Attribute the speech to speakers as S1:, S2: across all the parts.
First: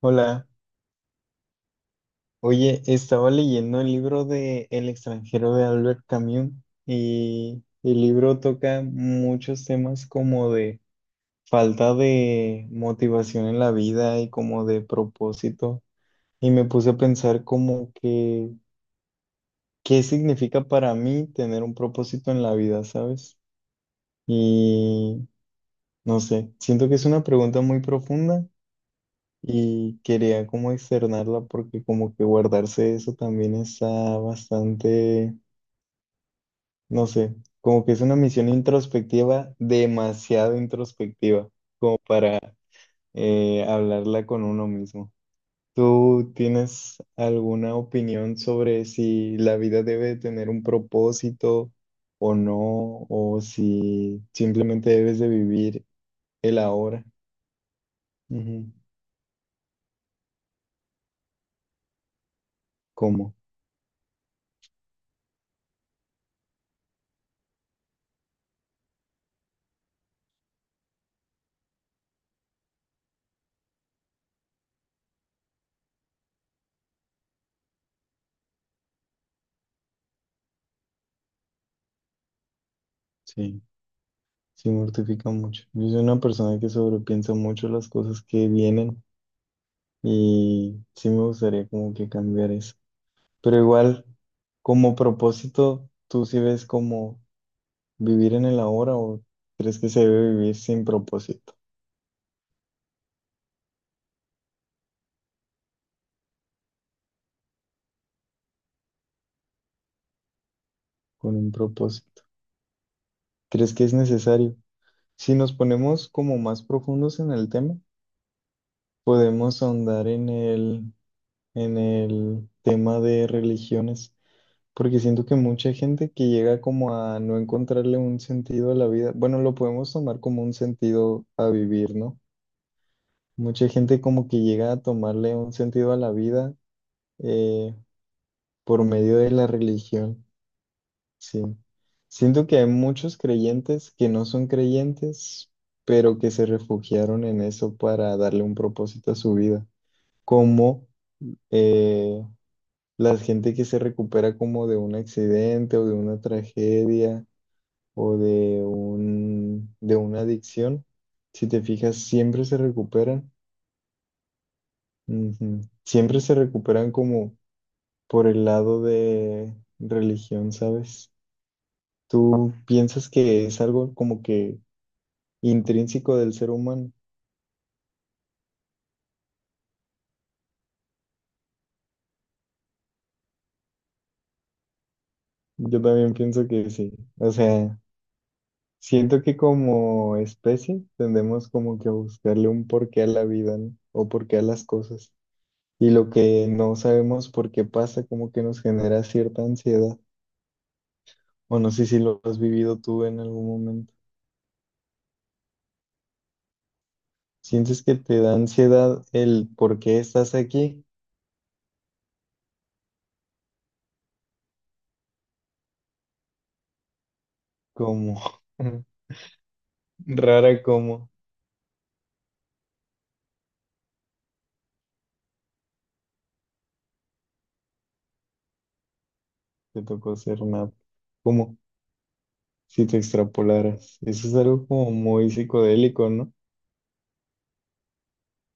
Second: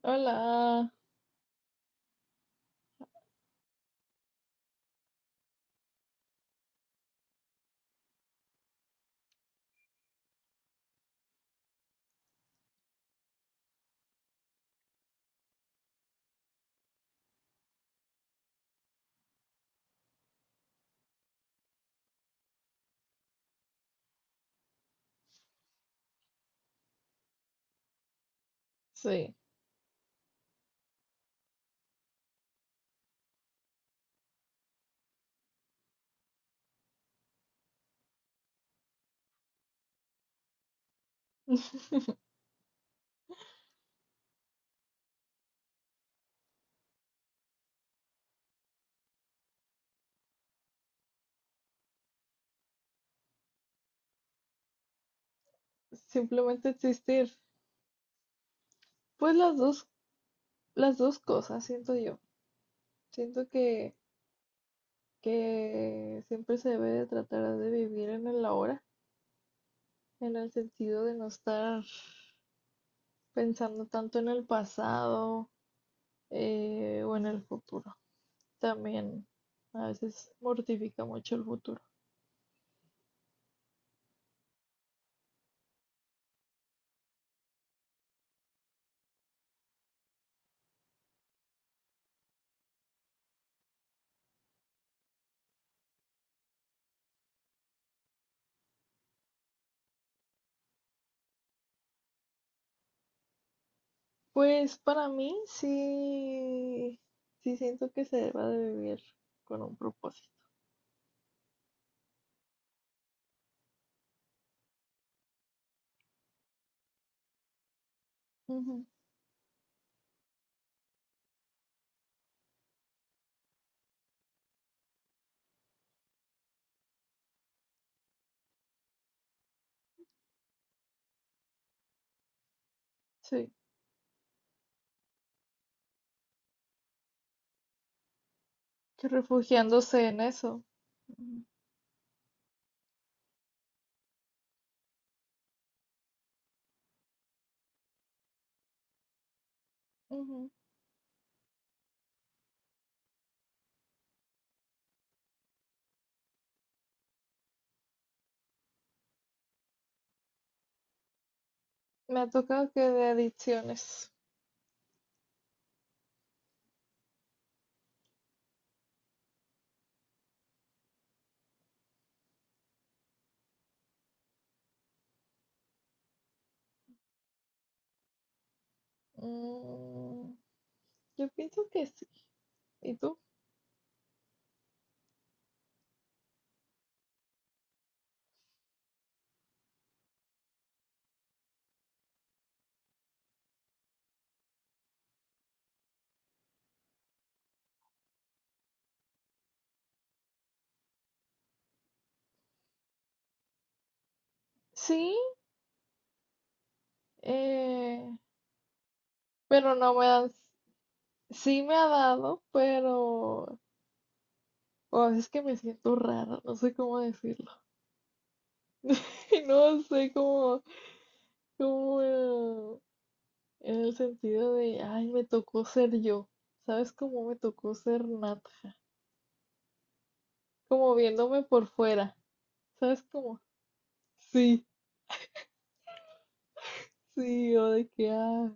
S1: Hola,
S2: Hola,
S1: oye, estaba leyendo el libro de El extranjero de Albert Camus y el libro toca muchos temas como de falta de motivación en la vida y como de propósito y me puse a pensar como que qué significa para mí tener un propósito en la vida, ¿sabes? Y no sé, siento que es una pregunta muy profunda.
S2: sí,
S1: Y quería como externarla porque como que guardarse eso también está bastante, no sé, como que es una misión introspectiva, demasiado introspectiva, como para hablarla con uno mismo. ¿Tú tienes alguna opinión sobre si la vida debe tener un propósito o no, o si simplemente debes de vivir el
S2: simplemente
S1: ahora?
S2: existir.
S1: Ujú.
S2: Pues las dos cosas, siento yo.
S1: ¿Cómo?
S2: Siento que siempre se debe de tratar de vivir en el ahora, en el sentido de no estar pensando tanto en el pasado o en el futuro. También a veces mortifica mucho el futuro.
S1: Sí. Sí, mortifica mucho. Yo soy una persona que sobrepiensa mucho las cosas que vienen y sí me gustaría como que cambiar eso. Pero igual, como propósito, ¿tú sí ves como vivir en el ahora o crees que se debe vivir sin propósito,
S2: Pues para mí sí, sí siento que se debe de vivir con un propósito.
S1: con un propósito? ¿Crees que es necesario? Si nos ponemos como más profundos en el tema,
S2: Ujú.
S1: podemos ahondar en el tema de religiones. Porque siento que mucha gente que llega como a no encontrarle un sentido a la vida, bueno, lo podemos tomar como un sentido a vivir, ¿no?
S2: Sí.
S1: Mucha gente como que llega a tomarle un sentido a la vida eh, por medio de la
S2: Refugiándose en
S1: religión,
S2: eso.
S1: sí.
S2: Ujú,
S1: Siento que hay muchos creyentes que no son creyentes, pero que se refugiaron en eso para darle un propósito a su vida,
S2: ujú.
S1: como eh, la gente que se recupera como de un accidente o de una tragedia o de de una adicción, si te fijas,
S2: Me ha
S1: siempre se
S2: tocado que de
S1: recuperan.
S2: adicciones.
S1: Ujú. Siempre se recuperan como por el lado de religión, ¿sabes? Tú piensas que es algo como que intrínseco del ser humano.
S2: Mm, yo pienso que sí. ¿Y tú?
S1: Yo también pienso que sí. O sea, siento que como especie tendemos como que a buscarle un porqué a la vida, ¿no? O porqué a las cosas. Y lo que no sabemos por qué pasa, como que nos genera cierta ansiedad. O no sé si lo has vivido tú en algún momento.
S2: Sí,
S1: ¿Sientes que
S2: eh,
S1: te da ansiedad el
S2: pero
S1: por
S2: no
S1: qué
S2: me dan.
S1: estás aquí?
S2: Sí me ha dado, pero a veces que me siento rara, no sé cómo decirlo.
S1: Como
S2: No sé cómo,
S1: rara como
S2: cómo, en el sentido de, ay, me tocó ser yo. ¿Sabes cómo me tocó ser Nat?
S1: te tocó ser nada,
S2: Como viéndome
S1: como
S2: por fuera.
S1: si te
S2: ¿Sabes cómo?
S1: extrapolaras. Eso es algo
S2: Sí.
S1: como muy psicodélico, ¿no?
S2: Sí, yo de que, ah,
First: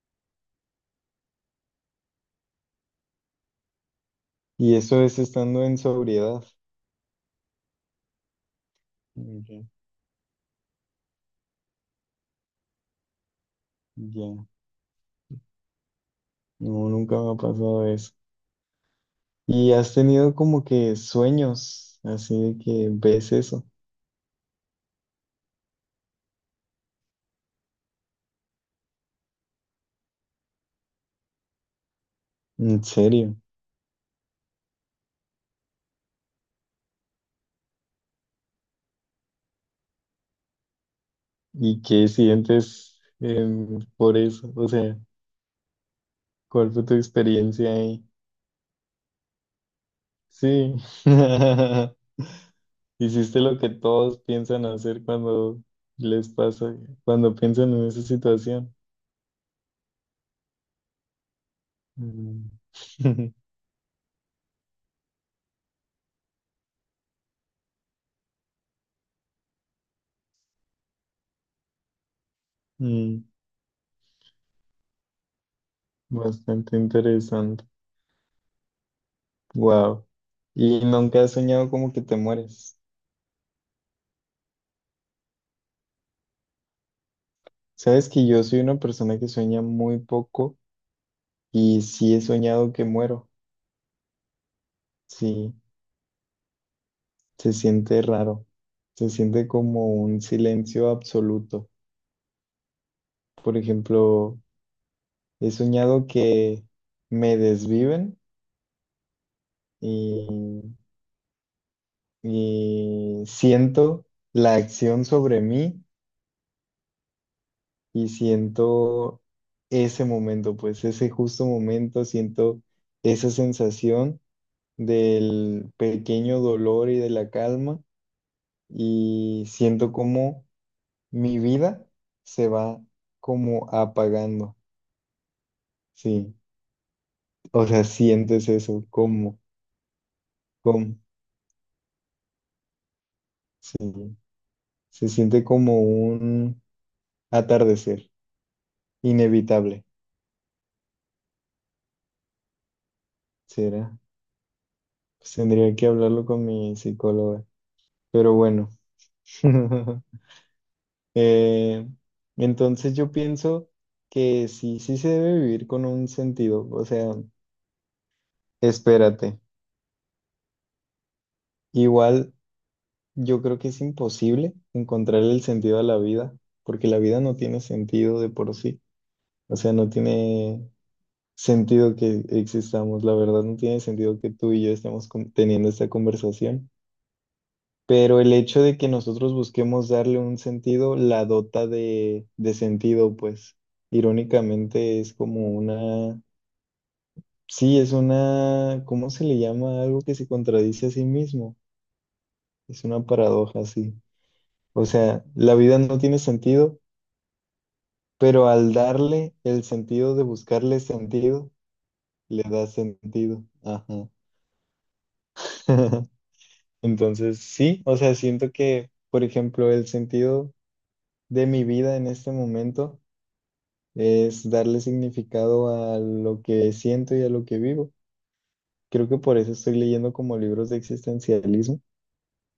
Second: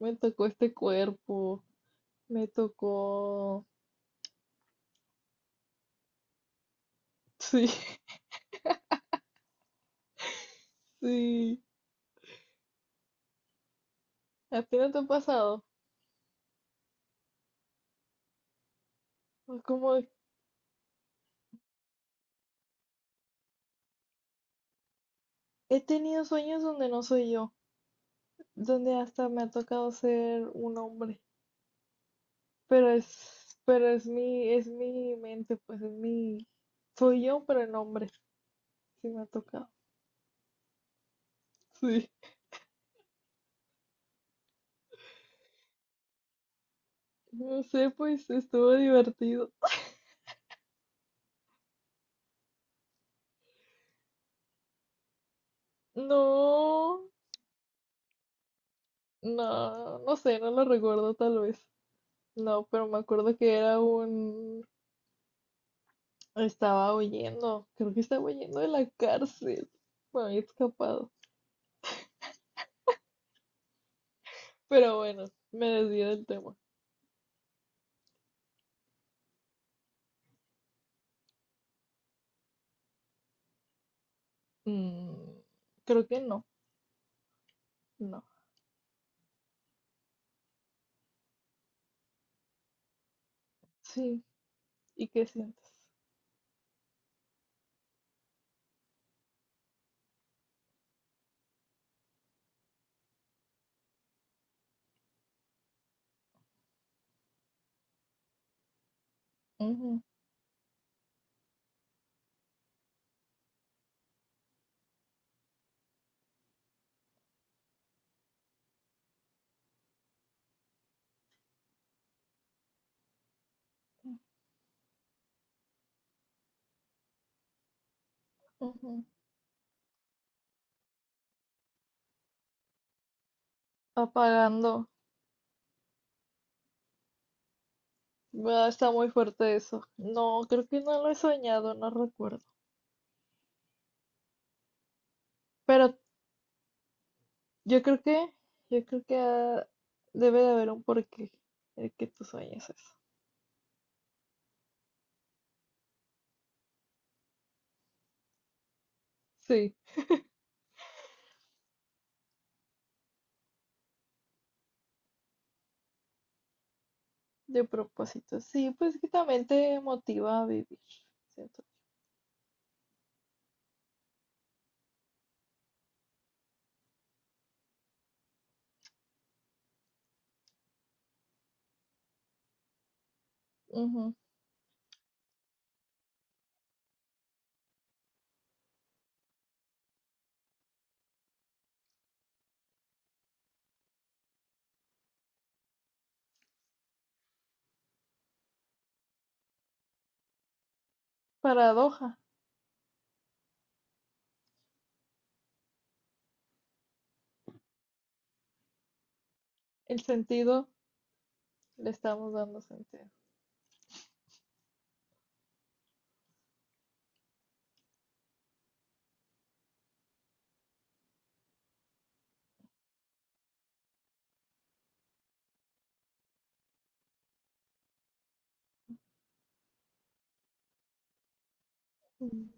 S2: me tocó este cuerpo, me tocó.
S1: Y eso es estando en sobriedad.
S2: Sí,
S1: Ok.
S2: sí.
S1: Ya.
S2: ¿A ti no te ha pasado?
S1: No, nunca me ha pasado eso.
S2: Es
S1: ¿Y has
S2: como
S1: tenido como que sueños, así de que ves eso?
S2: he tenido sueños donde no soy yo, donde hasta me ha tocado ser un hombre,
S1: ¿En
S2: pero
S1: serio?
S2: es, pero es mi, es mi mente, pues es mi, soy yo, pero en hombre, sí me ha tocado.
S1: ¿Y qué
S2: Sí,
S1: sientes por eso? O sea... ¿Cuál fue tu
S2: no
S1: experiencia
S2: sé,
S1: ahí?
S2: pues estuvo divertido.
S1: Sí, hiciste lo que todos piensan hacer cuando les pasa,
S2: No,
S1: cuando piensan en esa situación.
S2: no, no sé, no lo recuerdo tal vez.
S1: Mm.
S2: No, pero me acuerdo que era un... Estaba huyendo, creo que estaba huyendo de la cárcel. Me había escapado.
S1: Mm.
S2: Pero bueno, me desvié del tema.
S1: Bastante interesante. Wow. ¿Y nunca has soñado como que te mueres?
S2: Mm, creo que no,
S1: Sabes
S2: no.
S1: que yo soy una persona que sueña muy poco y sí he soñado que muero.
S2: Sí, ¿y qué
S1: Sí,
S2: sientes?
S1: se siente raro. Se siente como un silencio absoluto. Por ejemplo, he soñado que me desviven
S2: Ujú,
S1: y, y siento la acción sobre mí y siento ese momento, pues ese justo momento, siento esa sensación del pequeño dolor y de la calma
S2: ujú.
S1: y siento como mi vida se va como apagando,
S2: Apagando.
S1: sí, o sea, sientes
S2: Ah,
S1: eso,
S2: está muy fuerte eso. No, creo que
S1: como,
S2: no lo he soñado, no recuerdo.
S1: sí, se siente como
S2: Pero
S1: un
S2: yo creo
S1: atardecer,
S2: que, yo creo que
S1: inevitable,
S2: debe de haber un porqué el que tú sueñes eso.
S1: será. Pues tendría que hablarlo con mi psicóloga, pero bueno.
S2: Sí.
S1: Eh, entonces yo pienso que sí, sí se debe vivir con un sentido, o sea,
S2: De propósito, sí, pues que
S1: espérate.
S2: también te motiva a vivir, cierto.
S1: Igual yo creo que es imposible encontrar el sentido a la vida, porque la vida no tiene sentido de por sí, o sea, no tiene sentido que existamos, la verdad no tiene
S2: Ujú.
S1: sentido que tú y yo estemos teniendo esta conversación. Pero el hecho de que nosotros busquemos darle un sentido, la dota de sentido, pues irónicamente es como una, sí, es una, ¿cómo se le llama? Algo que se contradice a sí mismo.
S2: Paradoja,
S1: Es una paradoja, sí. O sea, la vida no tiene sentido, pero al darle el
S2: el
S1: sentido de
S2: sentido,
S1: buscarle sentido,
S2: le estamos
S1: le
S2: dando
S1: da
S2: sentido.
S1: sentido. Ajá. Entonces, sí, o sea, siento que, por ejemplo, el sentido de mi vida en este momento es darle significado a lo que siento y a lo que vivo. Creo que por eso estoy leyendo como libros de existencialismo
S2: Mm.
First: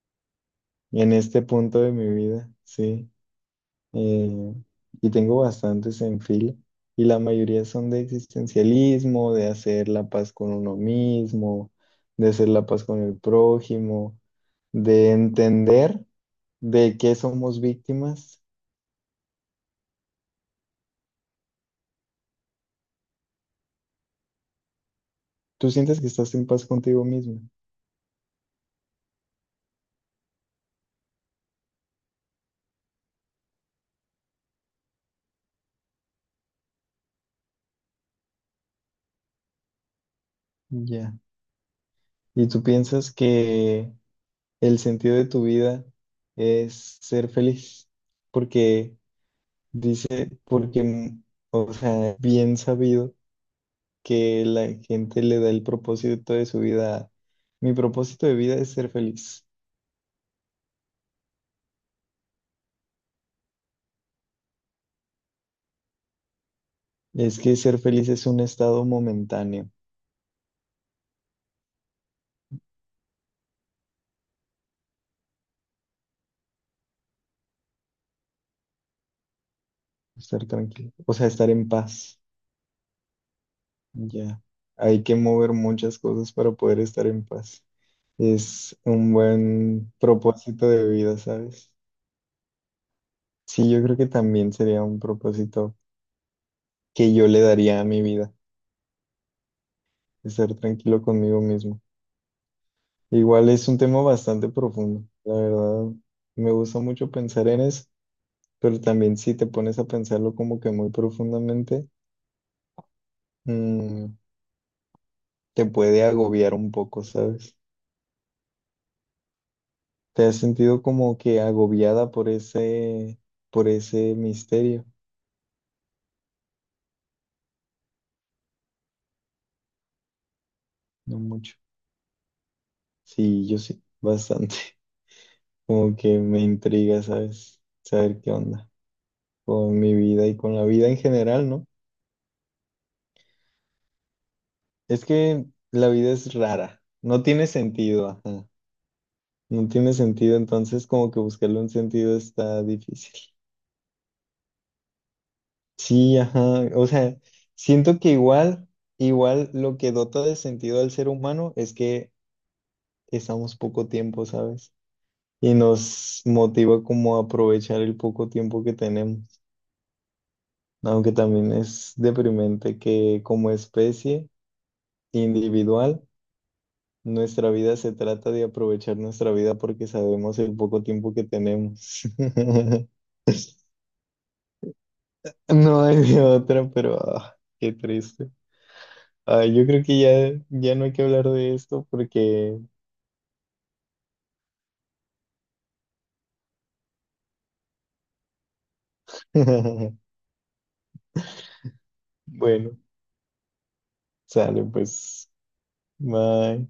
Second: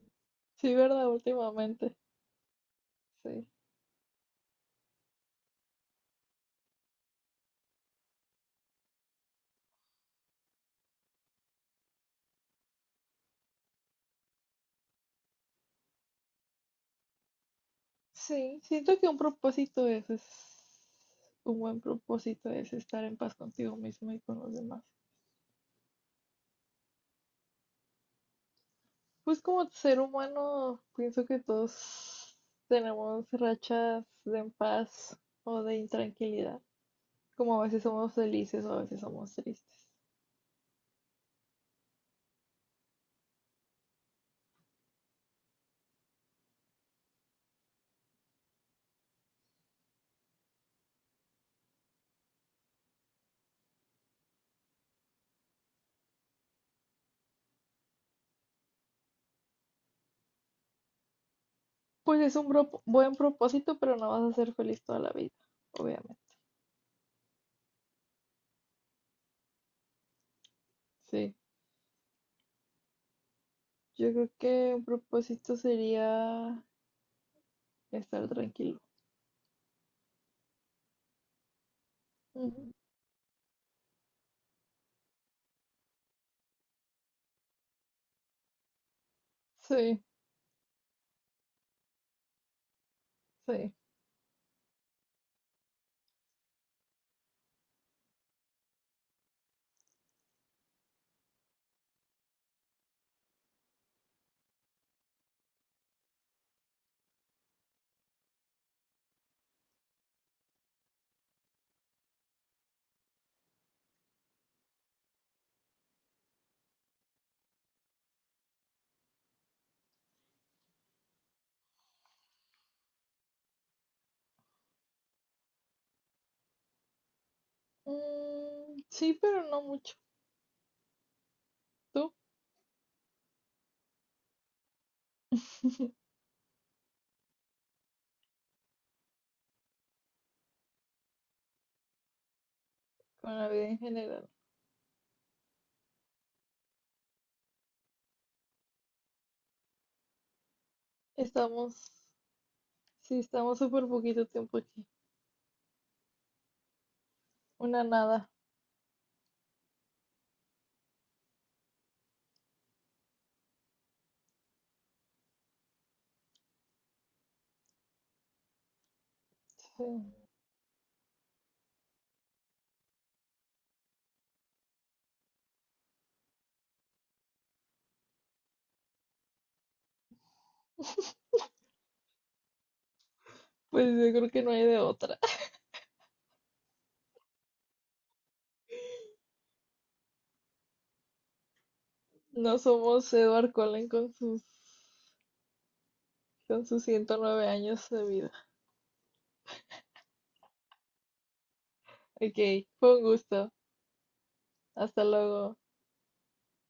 S2: Sí, ¿verdad?
S1: en este punto de
S2: Últimamente,
S1: mi vida, sí.
S2: sí.
S1: Eh, y tengo bastantes en fila y la mayoría son de existencialismo, de hacer la paz con uno mismo, de hacer la paz con el prójimo, de entender de qué somos víctimas.
S2: Sí, siento que un propósito es un buen propósito es estar en paz contigo mismo y con los demás.
S1: Tú sientes que estás en paz contigo mismo,
S2: Pues como ser humano, pienso que todos tenemos rachas de en paz o de intranquilidad, como a veces somos felices o a veces somos tristes.
S1: ya. Y tú piensas que el sentido de tu vida es ser feliz, porque dice, porque, o sea, bien sabido que la gente le da el propósito de su vida. A, mi propósito de vida es ser feliz.
S2: Pues es un buen propósito, pero no vas a ser feliz toda la vida, obviamente.
S1: Es que ser feliz es un estado momentáneo,
S2: Sí, yo creo que un propósito sería estar tranquilo.
S1: estar tranquilo, o sea, estar en paz.
S2: Ujú.
S1: Ya, hay que mover muchas cosas para poder estar en paz. Es un buen
S2: Sí,
S1: propósito de vida, ¿sabes? Sí,
S2: sí.
S1: yo creo que también sería un propósito que yo le daría a mi vida, estar tranquilo conmigo mismo. Igual es un tema bastante profundo, la verdad, me gusta mucho pensar en eso, pero también si te pones a pensarlo como que muy profundamente, mm, te puede agobiar un poco, ¿sabes? ¿Te has sentido como que agobiada por ese misterio?
S2: Mm, sí, pero no mucho.
S1: No mucho.
S2: ¿Tú?
S1: Sí, yo sí, bastante. Como que me intriga, ¿sabes? Saber qué onda con mi vida y con la vida en general, ¿no?
S2: Con la vida en general.
S1: Es que la vida es rara, no tiene sentido, ajá. No tiene sentido, entonces como que buscarle un
S2: Estamos,
S1: sentido está difícil.
S2: sí, estamos súper poquito tiempo aquí.
S1: Sí, ajá. O sea,
S2: Una
S1: siento que
S2: nada.
S1: igual, igual lo que dota de sentido al ser humano es que estamos poco tiempo, ¿sabes? Y nos motiva como a aprovechar el poco tiempo que tenemos.
S2: Sí.
S1: Aunque también es deprimente que como especie individual nuestra vida se trata de aprovechar nuestra vida porque sabemos el poco tiempo que tenemos.
S2: Pues yo creo que no hay de otra.
S1: No hay de otra, pero ah, qué triste. Ay, yo creo que ya no hay que hablar de esto porque,
S2: No somos Edward Cullen con sus 109 años de vida. Ok,
S1: bueno,
S2: fue un gusto.
S1: sale
S2: Hasta
S1: pues.
S2: luego.
S1: Bye.